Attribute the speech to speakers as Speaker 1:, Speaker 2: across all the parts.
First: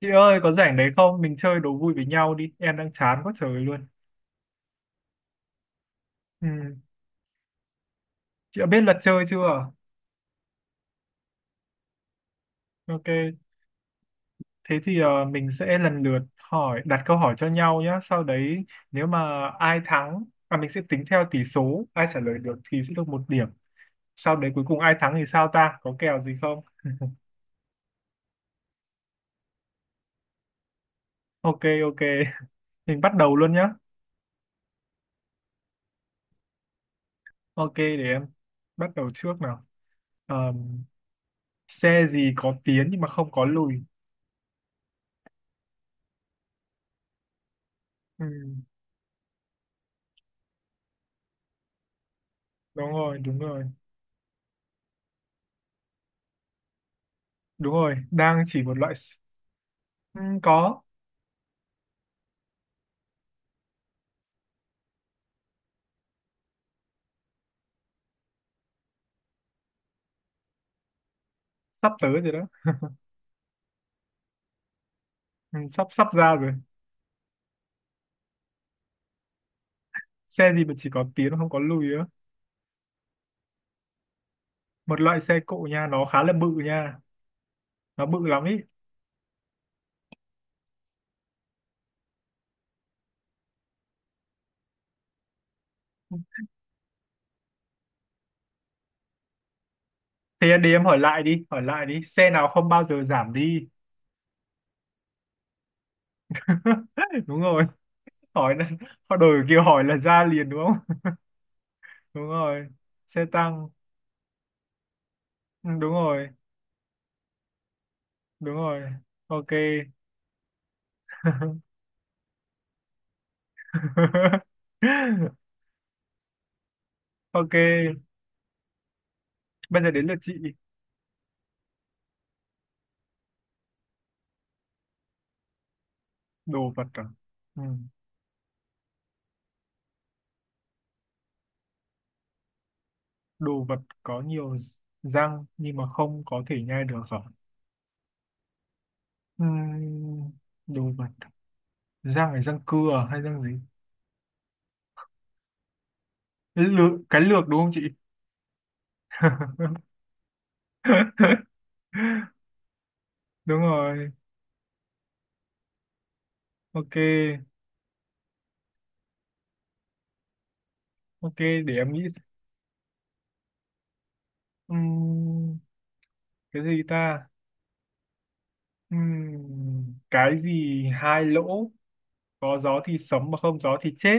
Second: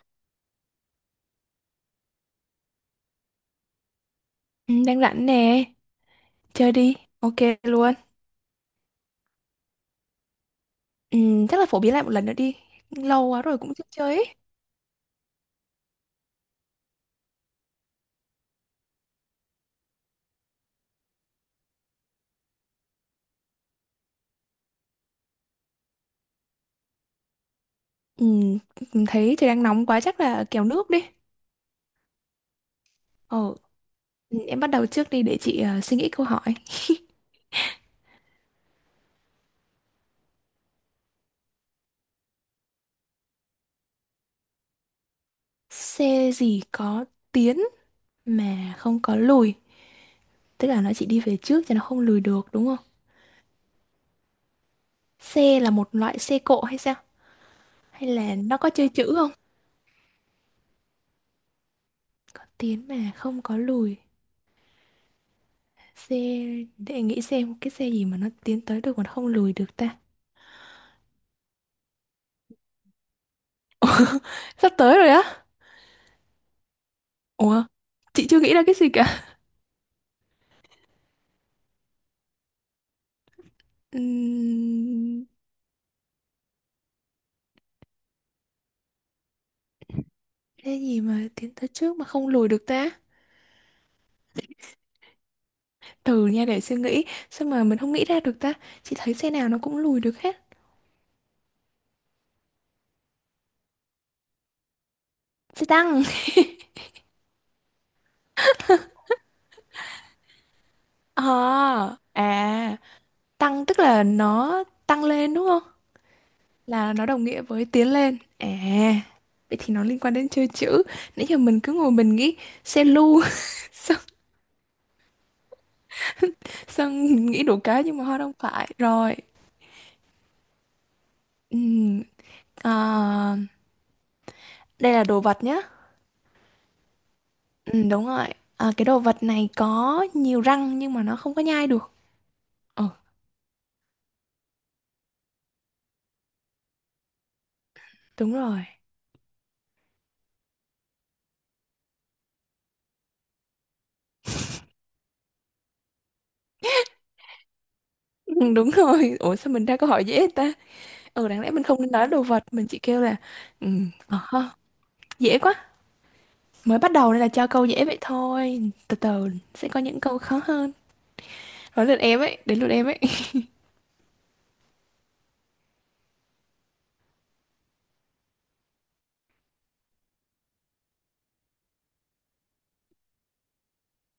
Speaker 1: Chị ơi, có rảnh đấy không? Mình chơi đố vui với nhau đi. Em đang chán quá trời luôn.
Speaker 2: Ừ, đang rảnh nè, chơi
Speaker 1: Ừ.
Speaker 2: đi, ok luôn.
Speaker 1: Chị đã biết luật chơi chưa?
Speaker 2: Ừ, chắc là phổ biến lại một lần nữa đi, lâu
Speaker 1: Ok.
Speaker 2: quá rồi cũng chưa chơi ấy.
Speaker 1: Thế thì mình sẽ lần lượt hỏi, đặt câu hỏi cho nhau nhé. Sau đấy, nếu mà ai thắng, và mình sẽ tính theo tỷ số, ai trả lời được thì sẽ được một điểm. Sau đấy cuối cùng ai thắng thì sao ta? Có kèo gì không?
Speaker 2: Ừ, thấy trời đang nóng quá chắc là kéo nước đi.
Speaker 1: Ok, ok. Mình bắt đầu luôn
Speaker 2: Ờ,
Speaker 1: nhé.
Speaker 2: ừ, em bắt đầu trước đi để chị suy nghĩ câu hỏi.
Speaker 1: Ok, để em bắt đầu trước nào. Ờm, Xe gì có tiến nhưng mà không có lùi?
Speaker 2: Xe gì có tiến
Speaker 1: Ừ,
Speaker 2: mà không có lùi, tức là nó chỉ đi về trước chứ nó không lùi được đúng không?
Speaker 1: đúng rồi, đúng rồi.
Speaker 2: Xe là một loại xe cộ hay sao?
Speaker 1: Đúng rồi,
Speaker 2: Hay là
Speaker 1: đang
Speaker 2: nó
Speaker 1: chỉ
Speaker 2: có
Speaker 1: một
Speaker 2: chơi
Speaker 1: loại
Speaker 2: chữ
Speaker 1: s-
Speaker 2: không?
Speaker 1: Ừ, có.
Speaker 2: Có tiến mà không có lùi. Xe, để nghĩ xem cái xe gì mà nó tiến tới được mà nó không lùi được ta.
Speaker 1: Sắp tới rồi đó.
Speaker 2: Sắp tới rồi á.
Speaker 1: Ừ, sắp sắp ra rồi.
Speaker 2: Ủa, chị chưa nghĩ ra cái gì cả.
Speaker 1: Xe gì mà chỉ có tiến không có lùi á. Một loại
Speaker 2: Ừm,
Speaker 1: xe cộ nha, nó khá là bự nha. Nó bự lắm ý.
Speaker 2: Cái gì mà tiến tới trước mà không lùi được ta? Từ nha để suy nghĩ, sao mà mình không nghĩ ra được ta? Chị thấy xe nào nó cũng lùi được hết.
Speaker 1: Thế đi, em hỏi lại đi, hỏi lại đi. Xe nào không bao giờ giảm đi.
Speaker 2: Xe tăng.
Speaker 1: Đúng rồi. Hỏi là họ đổi kiểu hỏi là ra liền đúng không.
Speaker 2: Ờ,
Speaker 1: Đúng rồi.
Speaker 2: à,
Speaker 1: Xe
Speaker 2: tăng
Speaker 1: tăng.
Speaker 2: tức là nó tăng lên đúng không?
Speaker 1: Ừ, đúng rồi.
Speaker 2: Là nó đồng nghĩa với tiến lên.
Speaker 1: Đúng
Speaker 2: À,
Speaker 1: rồi. Ok.
Speaker 2: vậy thì nó liên quan đến chơi chữ. Nãy giờ mình cứ ngồi mình nghĩ xe lu, xong, xong nghĩ
Speaker 1: Ok,
Speaker 2: đủ cái nhưng mà họ không phải. Rồi,
Speaker 1: bây giờ đến lượt chị.
Speaker 2: ừm, à, đây là đồ vật nhá.
Speaker 1: Đồ vật à? Ừ.
Speaker 2: Ừ, đúng rồi. Ờ, cái đồ vật này có nhiều răng nhưng mà nó không có nhai được. Ờ,
Speaker 1: Đồ vật có nhiều răng nhưng mà không có thể nhai được hả?
Speaker 2: đúng rồi.
Speaker 1: Ừm, Đồ vật, răng là răng cưa à hay răng gì? Lược, cái lược đúng không chị?
Speaker 2: Ừ, đúng rồi. Ủa sao mình ra câu hỏi dễ ta? Ừ, đáng lẽ mình không nên nói đồ vật, mình chỉ kêu là
Speaker 1: Đúng
Speaker 2: ừ,
Speaker 1: rồi.
Speaker 2: ờ, ha, dễ quá. Mới bắt
Speaker 1: Ok,
Speaker 2: đầu nên là cho câu dễ vậy thôi. Từ từ sẽ có những câu khó hơn.
Speaker 1: ok, để
Speaker 2: Nói
Speaker 1: em
Speaker 2: lượt
Speaker 1: nghĩ.
Speaker 2: em ấy, đến lượt em ấy.
Speaker 1: Ừm, cái gì ta? Cái gì hai lỗ có gió thì sống mà không gió thì chết.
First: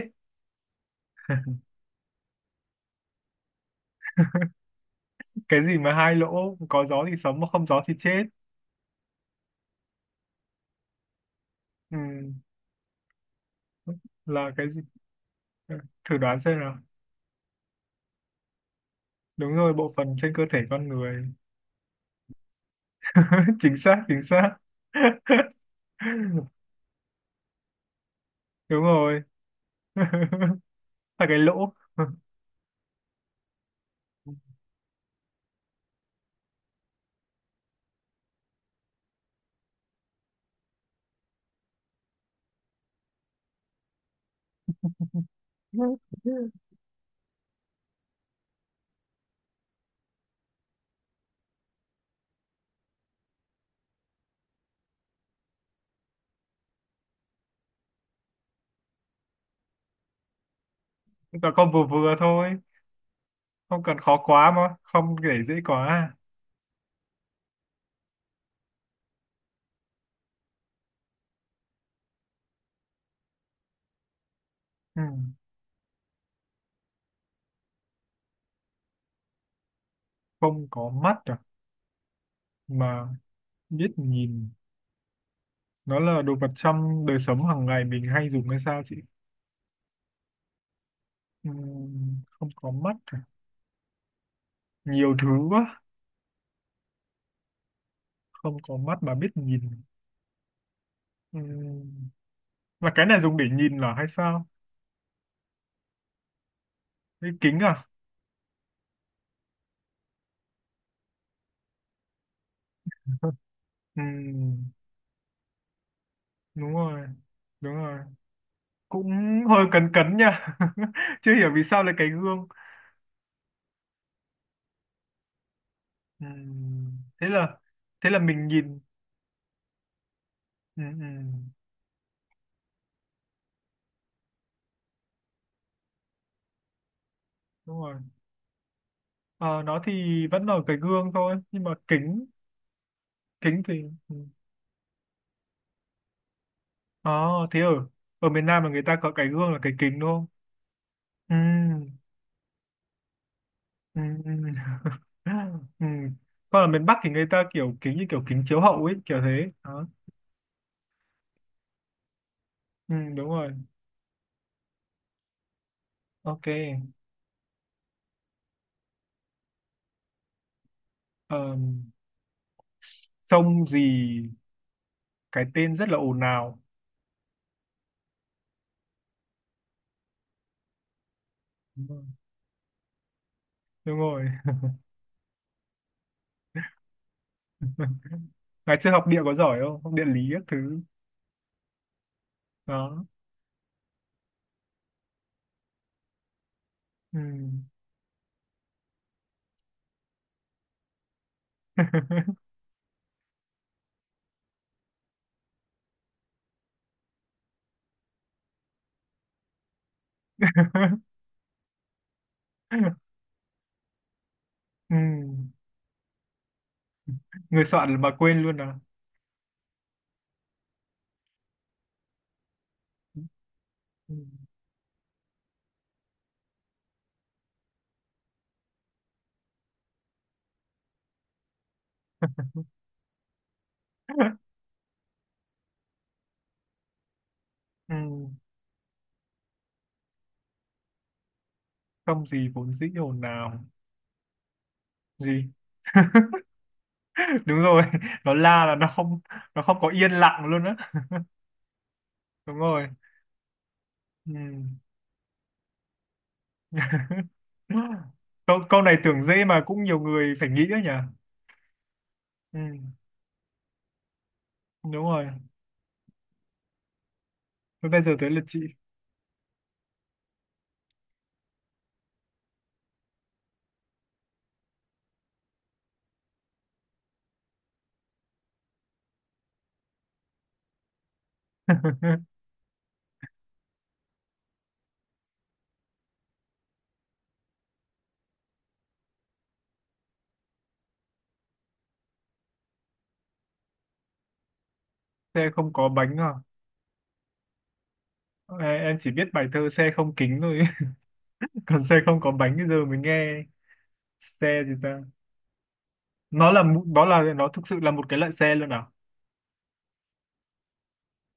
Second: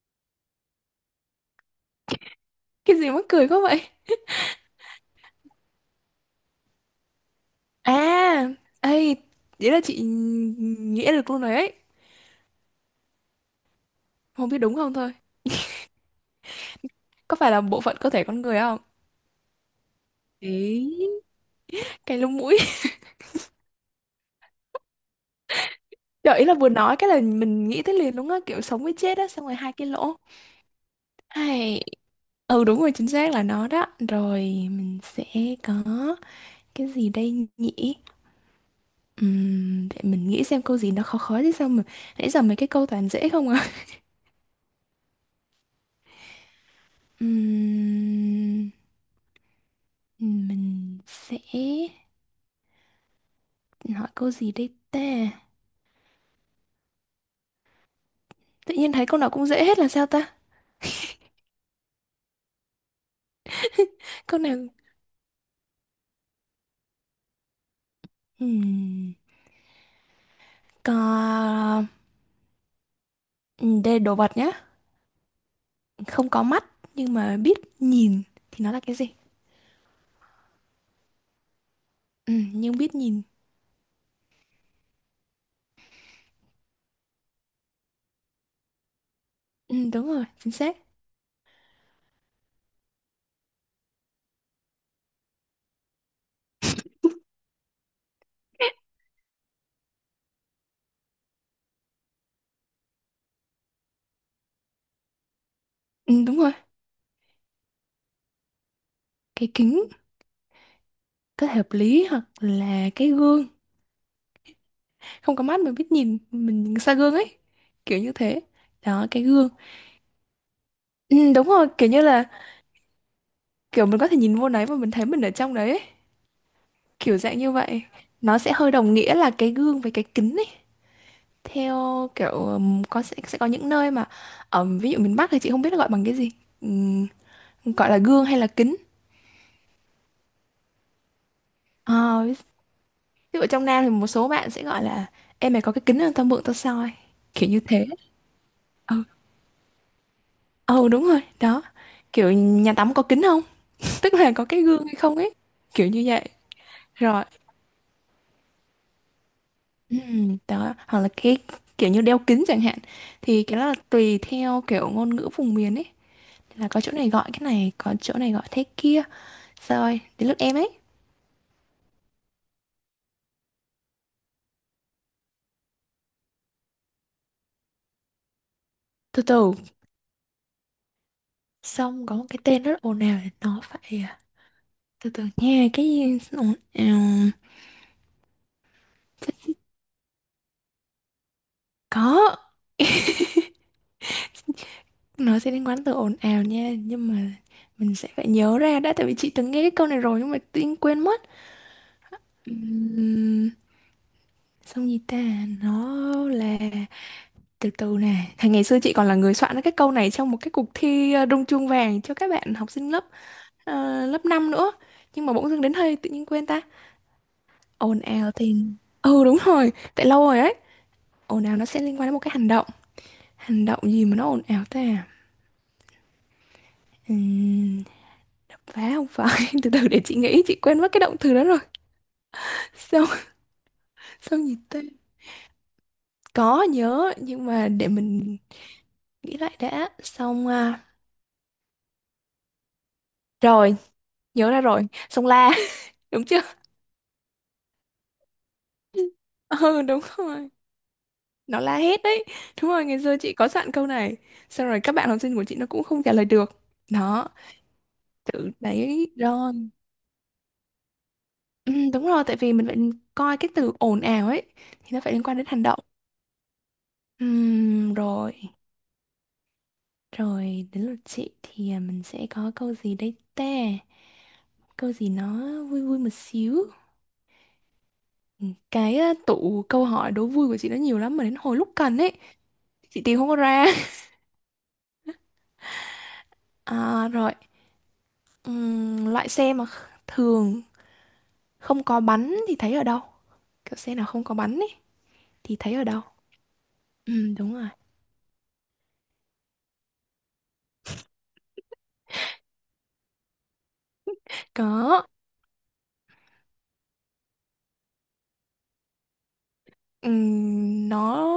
Speaker 2: Cái gì mắc cười quá vậy?
Speaker 1: Cái gì mà hai lỗ có gió thì sống mà không gió thì chết.
Speaker 2: À, ê, vậy là chị nghĩa được luôn rồi ấy.
Speaker 1: Ừm,
Speaker 2: Không
Speaker 1: là
Speaker 2: biết
Speaker 1: cái
Speaker 2: đúng
Speaker 1: gì?
Speaker 2: không thôi.
Speaker 1: Thử đoán xem nào.
Speaker 2: Có phải là bộ phận cơ thể con người không?
Speaker 1: Đúng rồi, bộ phận trên cơ thể con
Speaker 2: Ý,
Speaker 1: người.
Speaker 2: cái lông mũi.
Speaker 1: Chính xác, chính xác.
Speaker 2: Trời ý là vừa nói cái là mình nghĩ tới liền luôn á kiểu
Speaker 1: Đúng
Speaker 2: sống với chết
Speaker 1: rồi.
Speaker 2: á xong rồi hai cái lỗ
Speaker 1: Là cái lỗ.
Speaker 2: hay ừ đúng rồi chính xác là nó đó rồi mình sẽ có cái gì đây nhỉ. Để mình nghĩ xem câu gì nó khó khó chứ sao mà nãy giờ mấy cái câu toàn dễ không à. Ừm, mình sẽ hỏi câu gì đây ta tự nhiên thấy câu nào cũng dễ hết là sao ta
Speaker 1: Nó con vừa vừa thôi, không cần khó
Speaker 2: câu
Speaker 1: quá
Speaker 2: nào.
Speaker 1: mà không để dễ quá à.
Speaker 2: Ừm, có. Đây đồ vật nhá,
Speaker 1: Ừ.
Speaker 2: không có mắt nhưng mà biết nhìn thì nó là cái gì?
Speaker 1: Không có mắt à,
Speaker 2: Ừ, nhưng biết
Speaker 1: mà
Speaker 2: nhìn.
Speaker 1: biết nhìn. Nó là đồ vật trong đời sống hàng ngày mình hay dùng hay sao chị?
Speaker 2: Ừ, đúng rồi, chính xác.
Speaker 1: Ừ. Không có mắt à? Nhiều thứ quá. Không có mắt mà biết nhìn. Ừ. Là cái này dùng để nhìn là hay sao?
Speaker 2: Ừ, đúng rồi.
Speaker 1: Cái kính à?
Speaker 2: Cái kính có thể hợp lý hoặc là cái gương,
Speaker 1: Ừ,
Speaker 2: không có mắt mà biết nhìn mình
Speaker 1: đúng
Speaker 2: nhìn xa
Speaker 1: rồi,
Speaker 2: gương ấy,
Speaker 1: đúng rồi.
Speaker 2: kiểu như thế đó
Speaker 1: Cũng
Speaker 2: cái gương.
Speaker 1: hơi cấn cấn nha.
Speaker 2: Ừ,
Speaker 1: Chưa
Speaker 2: đúng
Speaker 1: hiểu vì
Speaker 2: rồi
Speaker 1: sao
Speaker 2: kiểu
Speaker 1: lại
Speaker 2: như
Speaker 1: cái
Speaker 2: là
Speaker 1: gương.
Speaker 2: kiểu mình có thể nhìn vô đấy và mình thấy mình ở trong đấy ấy.
Speaker 1: Ừ,
Speaker 2: Kiểu
Speaker 1: thế
Speaker 2: dạng như
Speaker 1: là
Speaker 2: vậy,
Speaker 1: thế là
Speaker 2: nó
Speaker 1: mình
Speaker 2: sẽ hơi
Speaker 1: nhìn.
Speaker 2: đồng nghĩa là cái gương với cái kính ấy
Speaker 1: Ừ, ừ,
Speaker 2: theo kiểu có sẽ có những nơi mà ví dụ miền Bắc thì chị không biết là gọi bằng cái gì. Ừm,
Speaker 1: đúng
Speaker 2: Gọi
Speaker 1: rồi.
Speaker 2: là gương hay là kính.
Speaker 1: Ờ, nó thì vẫn là cái gương thôi, nhưng mà
Speaker 2: Ờ,
Speaker 1: kính,
Speaker 2: Ví dụ ở
Speaker 1: kính
Speaker 2: trong
Speaker 1: thì.
Speaker 2: Nam thì một
Speaker 1: Ừ.
Speaker 2: số bạn sẽ gọi là em mày có cái kính không tao mượn tao soi,
Speaker 1: Ờ,
Speaker 2: kiểu
Speaker 1: thế
Speaker 2: như
Speaker 1: ở
Speaker 2: thế.
Speaker 1: ở miền Nam là người ta
Speaker 2: Ừ,
Speaker 1: có cái gương là cái kính đúng không?
Speaker 2: ừ đúng rồi
Speaker 1: Ừ,
Speaker 2: đó, kiểu nhà tắm có kính không
Speaker 1: ừ,
Speaker 2: tức
Speaker 1: ừ.
Speaker 2: là có cái gương hay không ấy,
Speaker 1: Ừ.
Speaker 2: kiểu như vậy.
Speaker 1: Còn ở miền Bắc thì
Speaker 2: Rồi,
Speaker 1: người ta kiểu kính như kiểu kính chiếu hậu ấy, kiểu thế. Đó.
Speaker 2: Đó hoặc là cái kiểu như đeo kính chẳng hạn
Speaker 1: Ừ, đúng
Speaker 2: thì
Speaker 1: rồi.
Speaker 2: cái đó là tùy theo kiểu ngôn ngữ vùng miền ấy,
Speaker 1: Ok.
Speaker 2: là có chỗ này gọi cái này có chỗ này gọi thế kia. Rồi đến lượt em ấy,
Speaker 1: Ờ, Sông gì cái tên rất là ồn ào?
Speaker 2: từ từ
Speaker 1: Đúng rồi.
Speaker 2: xong có một cái tên rất ồn ào để nó
Speaker 1: Đúng
Speaker 2: phải,
Speaker 1: rồi.
Speaker 2: từ từ nha cái gì ồn ào.
Speaker 1: Ngày xưa học địa có giỏi không, học địa lý các thứ
Speaker 2: Có,
Speaker 1: đó.
Speaker 2: nó sẽ liên quan tới ồn ào nha, nhưng
Speaker 1: Ừ.
Speaker 2: mà mình sẽ phải nhớ ra đã, tại vì chị từng nghe cái câu này rồi nhưng mà tự nhiên quên mất. Uhm, Xong gì ta, nó là từ từ nè. Thì ngày xưa chị còn là người soạn ra cái câu này trong một cái cuộc thi rung chuông vàng cho các bạn học sinh lớp lớp 5 nữa.
Speaker 1: Ừ.
Speaker 2: Nhưng mà bỗng dưng đến hơi tự nhiên quên ta.
Speaker 1: Người
Speaker 2: Ồn
Speaker 1: soạn mà
Speaker 2: ào
Speaker 1: quên
Speaker 2: thì
Speaker 1: luôn à?
Speaker 2: ừ đúng rồi, tại lâu rồi đấy. Ồn ào nó sẽ liên quan đến một cái hành động. Hành động gì
Speaker 1: Ừ.
Speaker 2: mà nó ồn ào ta? Uhm, Phá không phải, từ từ để chị nghĩ, chị quên mất cái động từ đó rồi. Xong, xong gì tên, có nhớ, nhưng mà để
Speaker 1: Ừ.
Speaker 2: mình nghĩ lại đã. Xong, à,
Speaker 1: Không gì vốn dĩ ồn ào.
Speaker 2: rồi, nhớ ra rồi. Xong la,
Speaker 1: Gì?
Speaker 2: đúng chưa?
Speaker 1: Đúng rồi. Nó la là nó không
Speaker 2: Ừ,
Speaker 1: có
Speaker 2: đúng
Speaker 1: yên lặng
Speaker 2: rồi.
Speaker 1: luôn á.
Speaker 2: Nó la hét đấy.
Speaker 1: Đúng
Speaker 2: Đúng rồi,
Speaker 1: rồi.
Speaker 2: ngày xưa chị có sẵn câu này.
Speaker 1: Ừ.
Speaker 2: Xong rồi các bạn học sinh của chị nó cũng không trả lời được. Đó, từ
Speaker 1: câu câu này
Speaker 2: đấy
Speaker 1: tưởng dễ
Speaker 2: rồi.
Speaker 1: mà cũng nhiều người phải nghĩ đấy nhỉ.
Speaker 2: Ừ, đúng rồi, tại vì
Speaker 1: Ừ.
Speaker 2: mình phải coi cái từ ồn ào ấy. Thì nó
Speaker 1: Đúng
Speaker 2: phải liên
Speaker 1: rồi.
Speaker 2: quan đến hành động.
Speaker 1: Thế bây giờ tới
Speaker 2: Rồi.
Speaker 1: lượt chị.
Speaker 2: Rồi đến lượt chị thì à, mình sẽ có câu gì đây ta? Câu gì nó vui vui một xíu. Ừ, cái à, tủ câu hỏi đố vui của chị nó nhiều lắm mà đến hồi lúc cần ấy, chị tìm không có ra. À, rồi, loại xe mà thường không có bánh thì thấy ở đâu? Kiểu xe nào không có bánh ấy
Speaker 1: Xe
Speaker 2: thì
Speaker 1: không
Speaker 2: thấy ở
Speaker 1: có
Speaker 2: đâu?
Speaker 1: bánh à?
Speaker 2: Ừ, đúng rồi.
Speaker 1: Em chỉ biết bài thơ xe không kính thôi. Còn xe không có bánh bây giờ mới nghe. Xe gì ta?
Speaker 2: Có.
Speaker 1: Nó là mũ- nó là nó thực sự là một cái loại xe luôn à?
Speaker 2: Nó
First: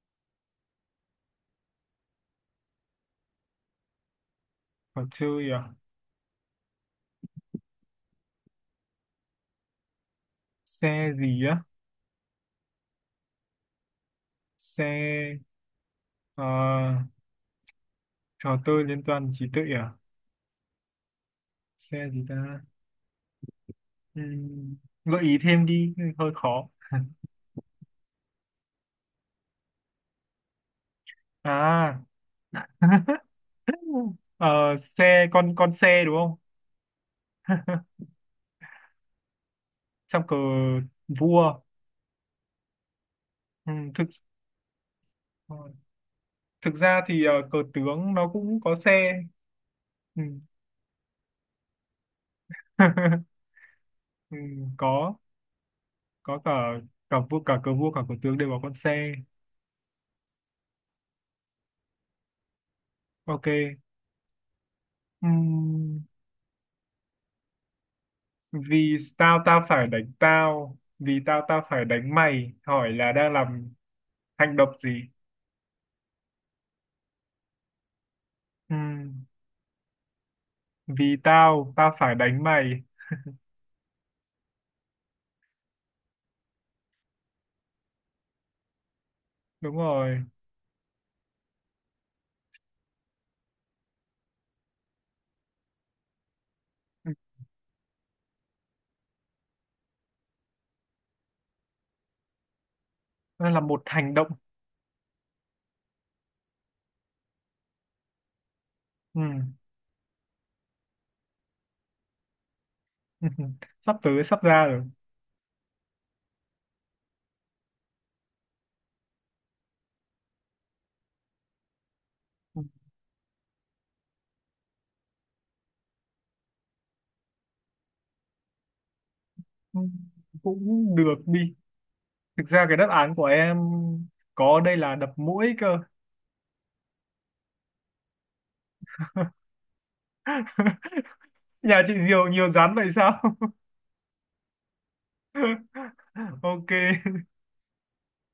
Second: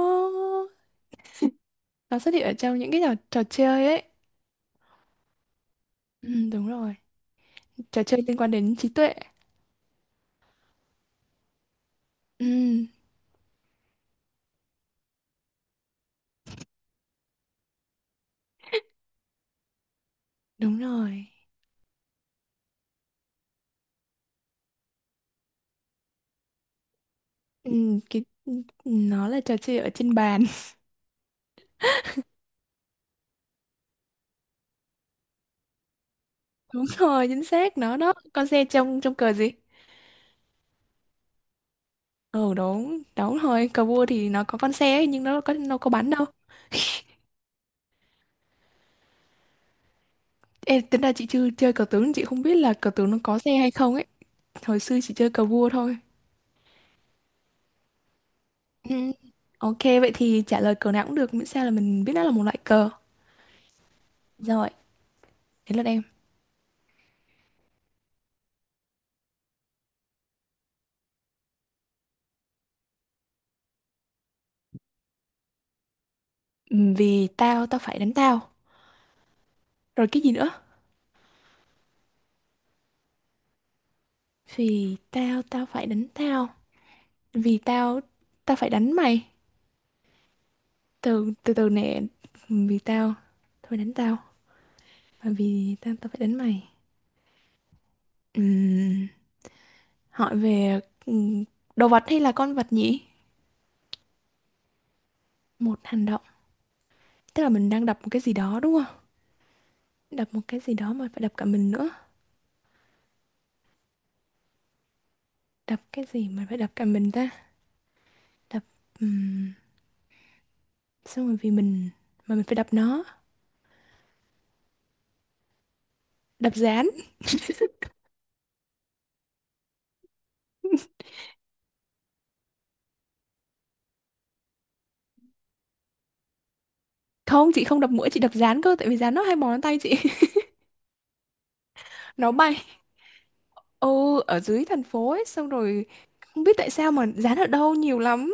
Speaker 2: xuất hiện ở trong những cái trò chơi ấy.
Speaker 1: Trò chơi à?
Speaker 2: Ừ, đúng rồi. Trò chơi liên quan đến trí tuệ.
Speaker 1: Xe gì á?
Speaker 2: Ừ.
Speaker 1: Xe ờ, trò chơi liên toàn trí tuệ à?
Speaker 2: Đúng rồi.
Speaker 1: Xe gì ta? Ừm, Gợi ý thêm đi hơi khó.
Speaker 2: Ừ, cái, ừ, nó là trò chơi ở trên bàn.
Speaker 1: À. Ờ, Xe con xe đúng không?
Speaker 2: Đúng rồi, chính xác. Nó đó. Con xe trong trong cờ gì?
Speaker 1: Trong cờ vua.
Speaker 2: Ừ đúng, đúng rồi.
Speaker 1: Ừ,
Speaker 2: Cờ vua thì nó có con xe ấy, nhưng nó
Speaker 1: ờ,
Speaker 2: có bắn đâu.
Speaker 1: thực ra thì cờ tướng nó cũng có xe. Ừ.
Speaker 2: Ê, tính ra chị chưa chơi cờ tướng, chị không biết là cờ tướng nó có xe hay không ấy.
Speaker 1: Ừ,
Speaker 2: Hồi xưa chị
Speaker 1: có.
Speaker 2: chơi cờ vua thôi.
Speaker 1: Có cả cả vua cả cờ vua cả cờ tướng đều có con
Speaker 2: Ừ.
Speaker 1: xe.
Speaker 2: Ok, vậy thì trả lời cờ nào cũng được, miễn sao là mình biết nó là một loại cờ.
Speaker 1: Ok.
Speaker 2: Rồi, đến lượt em.
Speaker 1: Ừm, Vì tao, tao phải đánh tao, vì tao, tao phải đánh mày. Hỏi là đang làm hành động gì?
Speaker 2: Ừ, vì tao, tao phải đánh tao.
Speaker 1: Ừm,
Speaker 2: Rồi cái gì nữa?
Speaker 1: Vì tao, tao phải đánh mày.
Speaker 2: Vì tao, tao phải đánh tao. Vì tao, tao phải đánh mày.
Speaker 1: Đúng rồi.
Speaker 2: Từ từ từ nè, vì tao thôi đánh tao mà vì tao tao phải đánh mày.
Speaker 1: Ừm,
Speaker 2: Ừm, Hỏi về ừm, đồ vật hay là con vật nhỉ,
Speaker 1: Đó là một hành động.
Speaker 2: một hành động, tức là mình đang đập một cái gì đó đúng không,
Speaker 1: Ừm,
Speaker 2: đập một cái gì đó mà phải đập cả mình nữa,
Speaker 1: Sắp tới, sắp ra rồi.
Speaker 2: đập cái gì mà phải đập cả mình ta, đập um, xong rồi vì mình mà mình phải đập nó, đập dán.
Speaker 1: Ừm, Cũng được đi. Thực ra cái đáp án của em có đây là đập mũi cơ.
Speaker 2: Không chị không đập mũi, chị đập dán cơ tại vì dán nó hay bò lên tay chị.
Speaker 1: Nhà chị Diều
Speaker 2: Nó
Speaker 1: nhiều
Speaker 2: bay,
Speaker 1: rắn vậy sao?
Speaker 2: ừ ở dưới thành phố ấy xong rồi không biết tại
Speaker 1: Ok.
Speaker 2: sao mà dán ở đâu nhiều lắm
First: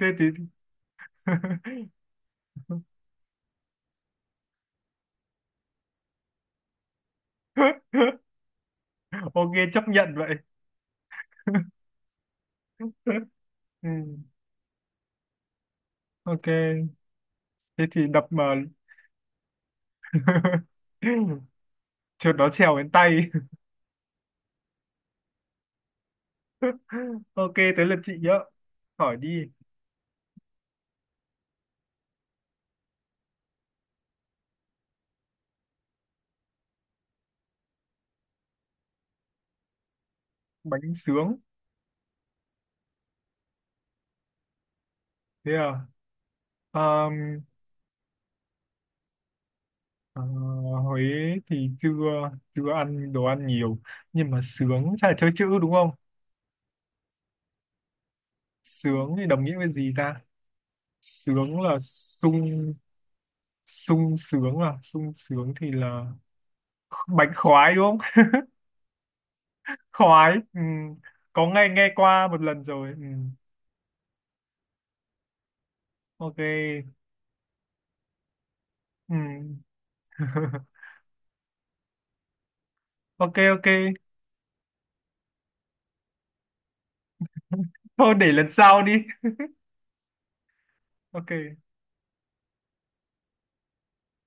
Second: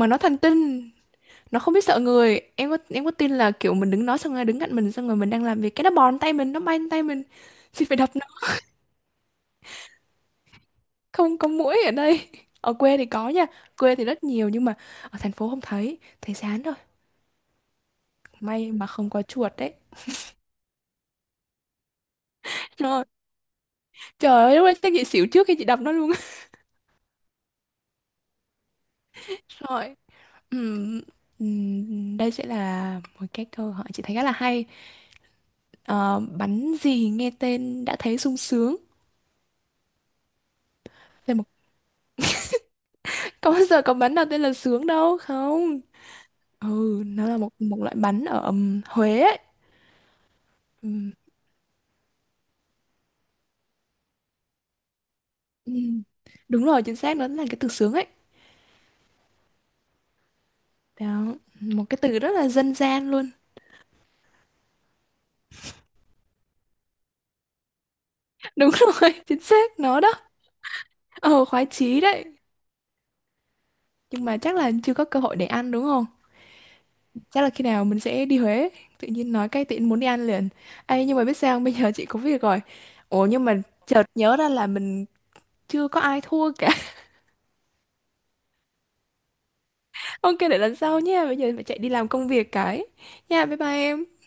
Speaker 1: Thế
Speaker 2: nó
Speaker 1: thì.
Speaker 2: thần tinh, nó không biết sợ người. Em có em có tin là kiểu mình đứng nó xong rồi đứng cạnh mình xong rồi mình đang làm việc cái nó bòn tay mình nó bay lên tay mình thì phải đập nó.
Speaker 1: Ok, chấp nhận vậy.
Speaker 2: Không có mũi ở đây, ở quê thì có nha,
Speaker 1: Ừ.
Speaker 2: quê thì rất nhiều nhưng mà ở thành phố không thấy thấy dán rồi.
Speaker 1: Ok, thế thì đập mà.
Speaker 2: May mà không có chuột đấy.
Speaker 1: Chuột nó trèo đến
Speaker 2: Rồi
Speaker 1: tay.
Speaker 2: trời ơi lúc đấy chắc chị xỉu trước khi chị đập nó luôn.
Speaker 1: Ok, tới lượt chị nhớ, hỏi đi.
Speaker 2: Rồi, Ừm, đây sẽ là một cái câu hỏi chị thấy khá là hay. Ờ, bánh gì nghe tên đã thấy sung sướng.
Speaker 1: Bánh
Speaker 2: Thế
Speaker 1: sướng.
Speaker 2: mà có bao giờ có bắn nào tên là sướng đâu
Speaker 1: Thế à?
Speaker 2: không? Ừ, nó là
Speaker 1: Ờm,
Speaker 2: một một loại bắn ở Huế ấy.
Speaker 1: ờ,
Speaker 2: Ừm,
Speaker 1: Huế thì chưa chưa ăn đồ ăn nhiều, nhưng mà sướng chắc là chơi chữ đúng không?
Speaker 2: ừm. Đúng rồi, chính xác nó là cái từ sướng ấy.
Speaker 1: Sướng thì đồng nghĩa với gì ta?
Speaker 2: Đó,
Speaker 1: Sướng là
Speaker 2: một cái từ rất là
Speaker 1: sung.
Speaker 2: dân gian luôn.
Speaker 1: Sung sướng à? Sung sướng thì là bánh khoái đúng không?
Speaker 2: Đúng rồi, chính xác nó đó.
Speaker 1: Khoái. Ừ.
Speaker 2: Ờ,
Speaker 1: Có
Speaker 2: khoái
Speaker 1: nghe nghe
Speaker 2: chí đấy.
Speaker 1: qua một lần rồi. Ừ.
Speaker 2: Nhưng mà chắc là chưa có cơ hội để ăn đúng không?
Speaker 1: Ok.
Speaker 2: Chắc là khi nào mình sẽ đi Huế. Tự
Speaker 1: Ừ.
Speaker 2: nhiên nói cái tiện muốn đi ăn liền. Ê, nhưng mà biết sao không? Bây giờ chị có việc rồi. Ủa
Speaker 1: Ok,
Speaker 2: nhưng mà
Speaker 1: ok.
Speaker 2: chợt nhớ ra là mình chưa có ai thua,
Speaker 1: Thôi để lần sau đi.
Speaker 2: ok để lần sau nha, bây giờ phải
Speaker 1: Ok.
Speaker 2: chạy đi làm công việc cái, nha bye bye em.